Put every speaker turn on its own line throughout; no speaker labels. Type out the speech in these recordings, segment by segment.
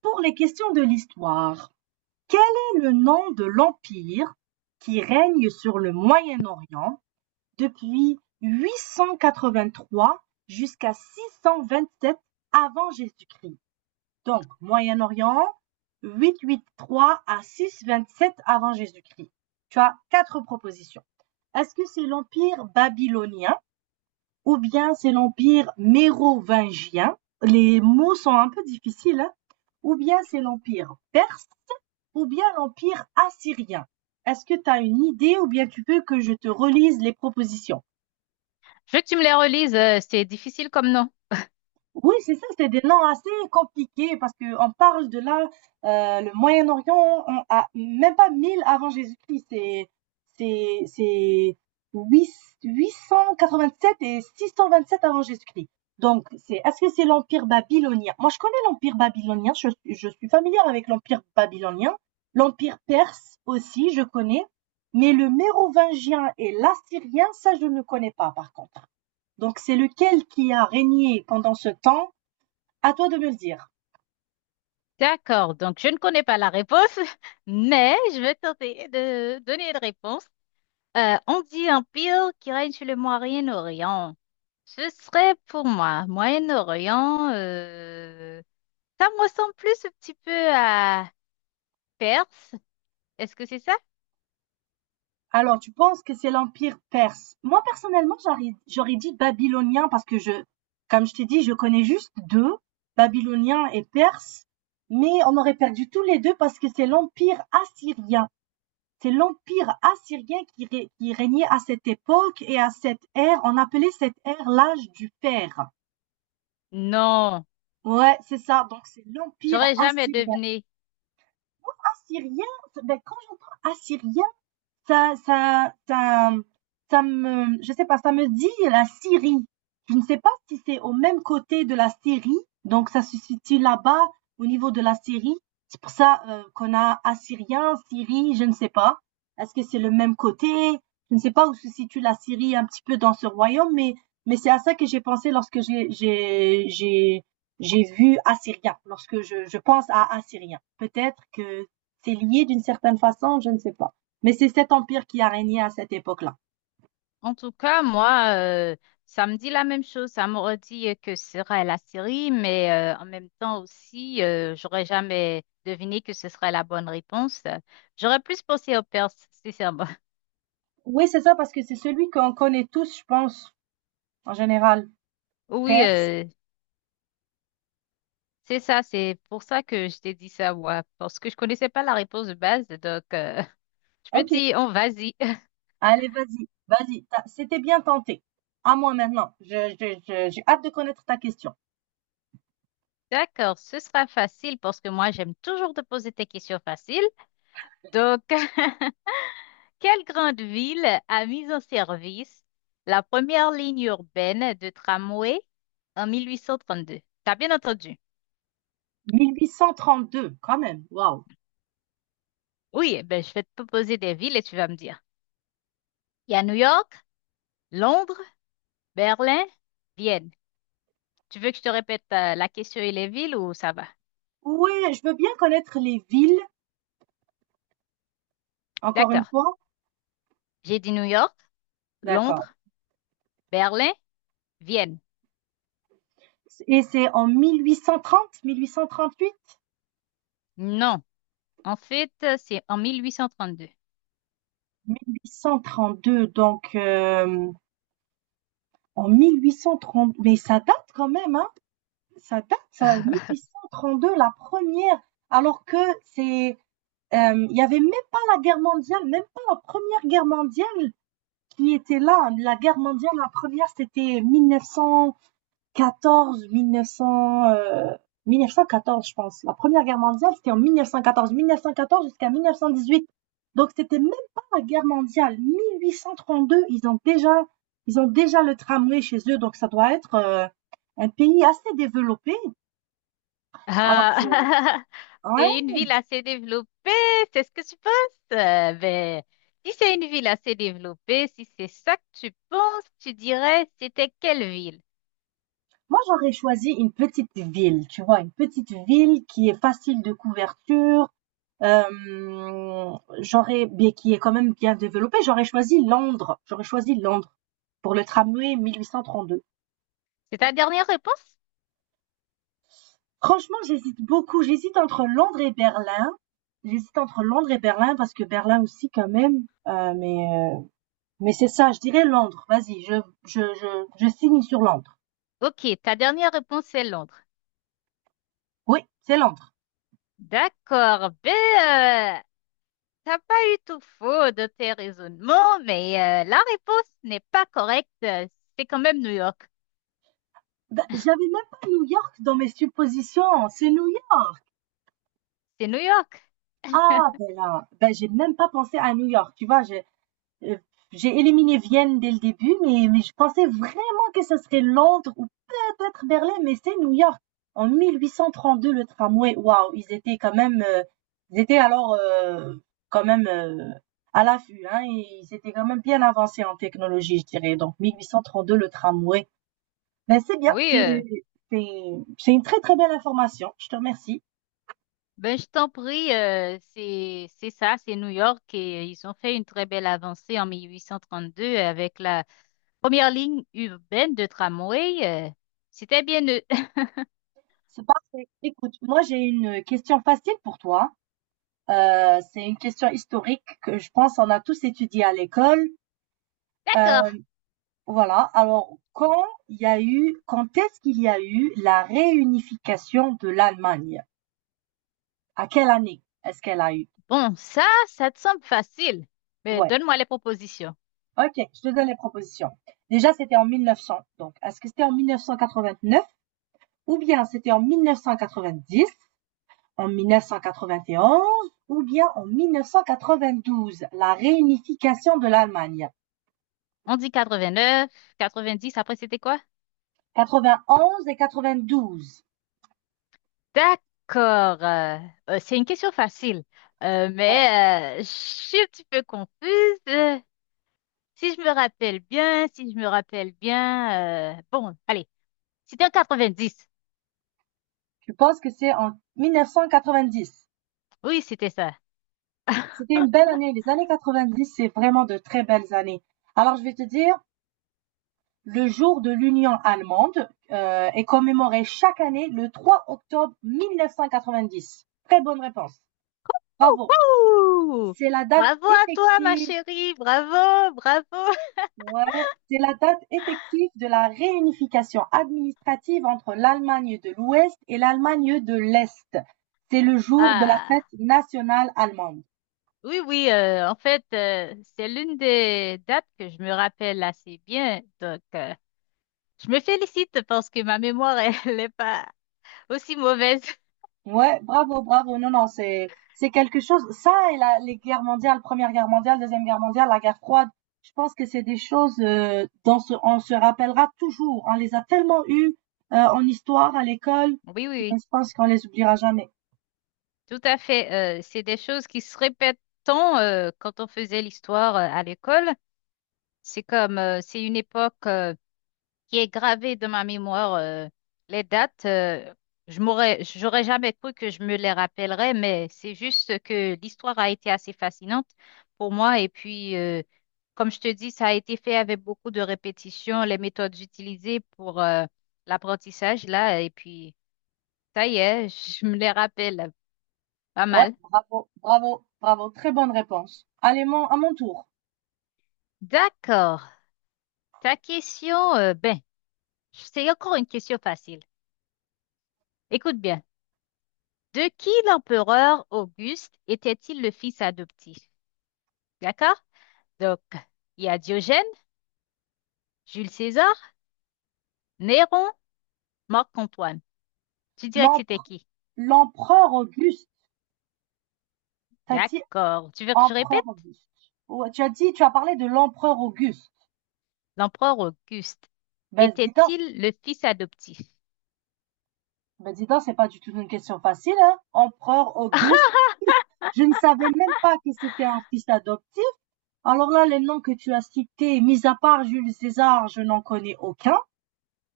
Pour les questions de l'histoire, quel est le nom de l'empire qui règne sur le Moyen-Orient depuis 883 jusqu'à 627 avant Jésus-Christ? Donc, Moyen-Orient, 883 à 627 avant Jésus-Christ. Tu as quatre propositions. Est-ce que c'est l'empire babylonien ou bien c'est l'empire mérovingien? Les mots sont un peu difficiles, hein? Ou bien c'est l'empire perse ou bien l'empire assyrien. Est-ce que tu as une idée ou bien tu veux que je te relise les propositions?
Je veux que tu me les relises, c'est difficile comme nom.
Oui, c'est ça, c'est des noms assez compliqués parce que on parle de là, le Moyen-Orient, on a même pas 1000 avant Jésus-Christ, c'est 887 et 627 avant Jésus-Christ. Donc, est-ce que c'est l'Empire babylonien? Moi, je connais l'Empire babylonien, je suis familière avec l'Empire babylonien, l'Empire perse aussi, je connais, mais le mérovingien et l'assyrien, ça, je ne connais pas, par contre. Donc, c'est lequel qui a régné pendant ce temps? À toi de me le dire.
D'accord, donc je ne connais pas la réponse, mais je vais tenter de donner une réponse. On dit empire qui règne sur le Moyen-Orient. Ce serait pour moi, Moyen-Orient, ça me ressemble plus un petit peu à Perse. Est-ce que c'est ça?
Alors, tu penses que c'est l'Empire perse? Moi, personnellement, j'aurais dit babylonien parce que comme je t'ai dit, je connais juste deux, babylonien et perse, mais on aurait perdu tous les deux parce que c'est l'Empire assyrien. C'est l'Empire assyrien qui régnait à cette époque et à cette ère. On appelait cette ère l'âge du fer.
Non,
Ouais, c'est ça. Donc, c'est l'Empire
j'aurais jamais
assyrien.
deviné.
Assyrien, ben, quand j'entends assyrien, ça, ça, ça, ça me, je sais pas, ça me dit la Syrie. Je ne sais pas si c'est au même côté de la Syrie, donc ça se situe là-bas au niveau de la Syrie. C'est pour ça qu'on a Assyrien, Syrie, je ne sais pas. Est-ce que c'est le même côté? Je ne sais pas où se situe la Syrie un petit peu dans ce royaume, mais c'est à ça que j'ai pensé lorsque j'ai vu Assyrien, lorsque je pense à Assyrien. Peut-être que c'est lié d'une certaine façon, je ne sais pas. Mais c'est cet empire qui a régné à cette époque-là.
En tout cas, moi, ça me dit la même chose. Ça m'aurait dit que ce serait la série, mais en même temps aussi, j'aurais jamais deviné que ce serait la bonne réponse. J'aurais plus pensé au Perse, sincèrement.
Oui, c'est ça, parce que c'est celui qu'on connaît tous, je pense, en général.
Oui,
Perse.
c'est ça. C'est pour ça que je t'ai dit ça, moi, parce que je connaissais pas la réponse de base. Je me
OK.
dis, on vas-y.
Allez, vas-y, vas-y. C'était bien tenté. À moi maintenant. J'ai hâte de connaître ta question.
D'accord, ce sera facile parce que moi, j'aime toujours te poser tes questions faciles. Donc, quelle grande ville a mis en service la première ligne urbaine de tramway en 1832? T'as bien entendu?
1832, quand même. Waouh.
Oui, eh ben je vais te proposer des villes et tu vas me dire. Il y a New York, Londres, Berlin, Vienne. Tu veux que je te répète la question et les villes ou ça va?
Ouais, je veux bien connaître les villes, encore une
D'accord.
fois.
J'ai dit New York,
D'accord.
Londres, Berlin, Vienne.
Et c'est en 1830, 1838,
Non. En fait, c'est en 1832.
1832, donc en 1830, mais ça date quand même, hein, ça date, ça, 1832, la première, alors que c'est, il n'y avait même pas la guerre mondiale, même pas la première guerre mondiale qui était là. La guerre mondiale, la première, c'était 1900, 14, 1900, 1914, je pense. La Première Guerre mondiale, c'était en 1914. 1914 jusqu'à 1918. Donc, c'était même pas la guerre mondiale. 1832, ils ont déjà le tramway chez eux. Donc, ça doit être un pays assez développé. Alors,
Ah,
je- ouais.
c'est une ville assez développée, c'est ce que tu penses? Euh, ben, Si c'est une ville assez développée, si c'est ça que tu penses, tu dirais c'était quelle ville?
Moi, j'aurais choisi une petite ville, tu vois, une petite ville qui est facile de couverture, euh, qui est quand même bien développé, j'aurais choisi Londres. J'aurais choisi Londres pour le tramway 1832.
C'est ta dernière réponse?
Franchement, j'hésite beaucoup. J'hésite entre Londres et Berlin. J'hésite entre Londres et Berlin parce que Berlin aussi quand même. Mais c'est ça, je dirais Londres. Vas-y, je signe sur Londres.
Ok, ta dernière réponse c'est Londres.
Oui, c'est Londres.
D'accord, euh, t'as pas eu tout faux de tes raisonnements, mais la réponse n'est pas correcte. C'est quand même New York.
Ben, j'avais même pas New York dans mes suppositions. C'est New York.
C'est New York.
Ah, ben là, ben j'ai même pas pensé à New York. Tu vois, Euh, j'ai éliminé Vienne dès le début, mais je pensais vraiment que ce serait Londres ou peut-être Berlin, mais c'est New York. En 1832, le tramway, waouh, ils étaient quand même, ils étaient alors quand même à l'affût, hein, et ils étaient quand même bien avancés en technologie, je dirais. Donc 1832, le tramway. Ben c'est bien, c'est
Oui.
c'est- c'est une très très belle information. Je te remercie.
Ben, je t'en prie, c'est ça, c'est New York et ils ont fait une très belle avancée en 1832 avec la première ligne urbaine de tramway. C'était bien eux.
C'est parfait. Écoute, moi j'ai une question facile pour toi. C'est une question historique que je pense on a tous étudié à l'école.
D'accord.
Euh, voilà. Alors, quand est-ce qu'il y a eu la réunification de l'Allemagne? À quelle année est-ce qu'elle a eu?
Bon, ça te semble facile. Mais
Ouais.
donne-moi les propositions.
Ok, je te donne les propositions. Déjà, c'était en 1900. Donc, est-ce que c'était en 1989 ou bien c'était en 1990, en 1991 ou bien en 1992, la réunification de l'Allemagne?
On dit quatre-vingt-neuf, quatre-vingt-dix. Après c'était quoi?
91 et 92.
D'accord. C'est une question facile.
Ouais.
Je suis un petit peu confuse. euh, Si je me rappelle bien, si je me rappelle bien, bon, allez. C'était en 90.
Je pense que c'est en 1990.
Oui, c'était ça.
C'était une belle année. Les années 90, c'est vraiment de très belles années. Alors, je vais te dire, le jour de l'Union allemande est commémoré chaque année le 3 octobre 1990. Très bonne réponse. Bravo.
Wouhou!
C'est la date
Bravo à toi, ma
effective.
chérie. Bravo, bravo.
Ouais, c'est la date effective de la réunification administrative entre l'Allemagne de l'Ouest et l'Allemagne de l'Est. C'est le jour de la
Ah,
fête nationale allemande.
oui, oui. En fait, c'est l'une des dates que je me rappelle assez bien. Je me félicite parce que ma mémoire, elle n'est pas aussi mauvaise.
Ouais, bravo, bravo. Non, non, c'est quelque chose. Ça et les guerres mondiales, Première Guerre mondiale, Deuxième Guerre mondiale, la guerre froide. Je pense que c'est des choses dont on se rappellera toujours. On les a tellement eues en histoire à l'école
Oui, oui,
que
oui.
je pense qu'on les oubliera jamais.
Tout à fait. C'est des choses qui se répètent tant quand on faisait l'histoire à l'école. C'est comme, c'est une époque, qui est gravé de ma mémoire. Les dates, je m'aurais, j'aurais jamais cru que je me les rappellerais, mais c'est juste que l'histoire a été assez fascinante pour moi. Et puis, comme je te dis, ça a été fait avec beaucoup de répétitions, les méthodes utilisées pour l'apprentissage là. Et puis, ça y est, je me les rappelle pas
Ouais,
mal.
bravo, bravo, bravo. Très bonne réponse. Allez, à mon tour.
D'accord. Ta question, c'est encore une question facile. Écoute bien. De qui l'empereur Auguste était-il le fils adoptif? D'accord? Donc, il y a Diogène, Jules César, Néron, Marc-Antoine. Tu dirais que c'était
L'empre-
qui?
L'empereur Auguste. T'as dit
D'accord. Tu veux que je
empereur
répète?
Auguste. Ouais, tu as parlé de l'empereur Auguste.
L'empereur Auguste
Ben, dis donc,
était-il le fils adoptif?
Ben, dis donc, c'est pas du tout une question facile, hein? Empereur Auguste. Je ne savais même pas que c'était un fils adoptif. Alors là, les noms que tu as cités, mis à part Jules César, je n'en connais aucun.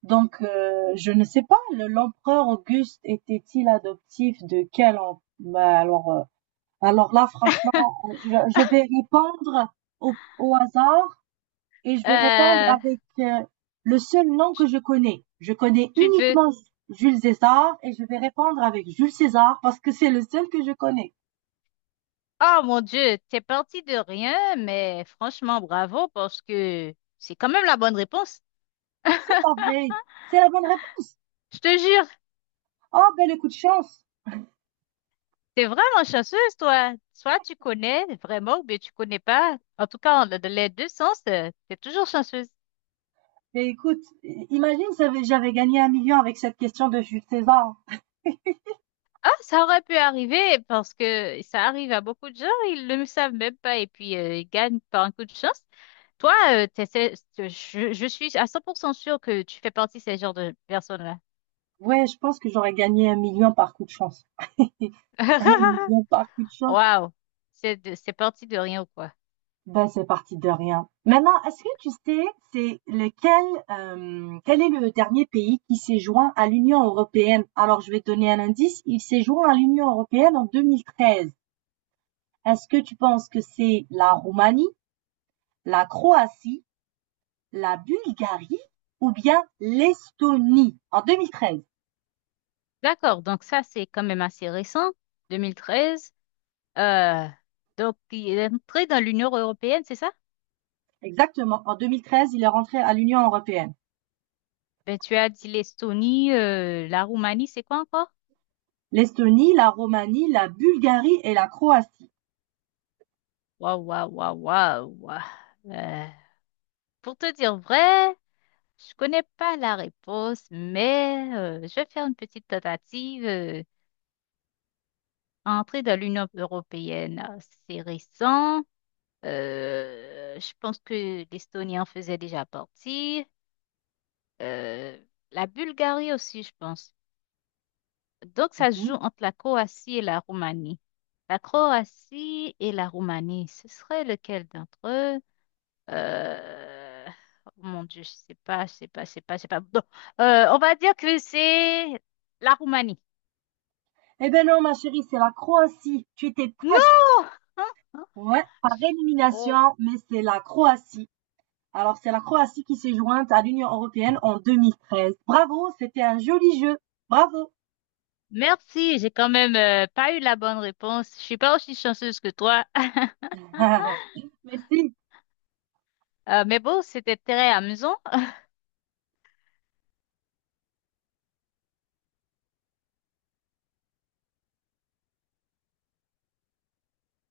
Donc, je ne sais pas, l'empereur Auguste était-il adoptif de quel empereur? alors, euh, alors là, franchement, je, je vais répondre au hasard et je vais répondre
Euh,
avec le seul nom que
tu
je connais. Je connais
tu veux?
uniquement Jules César et je vais répondre avec Jules César parce que c'est le seul que je connais.
Oh mon Dieu, t'es parti de rien, mais franchement, bravo parce que c'est quand même la bonne réponse.
C'est pas vrai. C'est la bonne réponse.
Je te jure.
Oh, ben le coup de chance.
T'es vraiment chanceuse, toi. Soit tu connais vraiment ou bien tu connais pas. En tout cas, dans les deux sens, t'es toujours chanceuse.
Mais écoute, imagine si j'avais gagné un million avec cette question de Jules César.
Ah, ça aurait pu arriver parce que ça arrive à beaucoup de gens, ils ne le savent même pas et puis ils gagnent par un coup de chance. Toi, t'essaies- je suis à 100% sûre que tu fais partie de ces genres de personnes-là.
Ouais, je pense que j'aurais gagné un million par coup de chance. Un million par coup de chance.
Waouh, c'est de- c'est parti de rien ou quoi.
Ben, c'est parti de rien. Maintenant, est-ce que tu sais, c'est lequel, quel est le dernier pays qui s'est joint à l'Union européenne? Alors, je vais te donner un indice. Il s'est joint à l'Union européenne en 2013. Est-ce que tu penses que c'est la Roumanie, la Croatie, la Bulgarie ou bien l'Estonie? En 2013.
D'accord, donc ça c'est quand même assez récent, 2013. Euh, donc, il est entré dans l'Union européenne, c'est ça?
Exactement. En 2013, il est rentré à l'Union européenne.
Ben, tu as dit l'Estonie, la Roumanie, c'est quoi encore?
L'Estonie, la Roumanie, la Bulgarie et la Croatie.
Waouh, waouh, waouh, waouh, waouh. Euh, Pour te dire vrai, je connais pas la réponse, mais je vais faire une petite tentative. Entrer dans l'Union européenne, c'est récent. Je pense que l'Estonie en faisait déjà partie. Euh, la Bulgarie aussi, je pense. Donc, ça se joue
Mhm.
entre la Croatie et la Roumanie. La Croatie et la Roumanie, ce serait lequel d'entre eux? Euh, oh mon Dieu, je sais pas, je sais pas, je sais pas, je sais pas. Bon, on va dire que c'est la Roumanie.
Eh ben non, ma chérie, c'est la Croatie. Tu étais presque.
Non!
Ouais, par
Oh,
élimination, mais c'est la Croatie. Alors, c'est la Croatie qui s'est jointe à l'Union européenne en 2013. Bravo, c'était un joli jeu. Bravo.
merci, j'ai quand même pas eu la bonne réponse. Je suis pas aussi chanceuse que toi.
Merci.
Mais bon, c'était très amusant.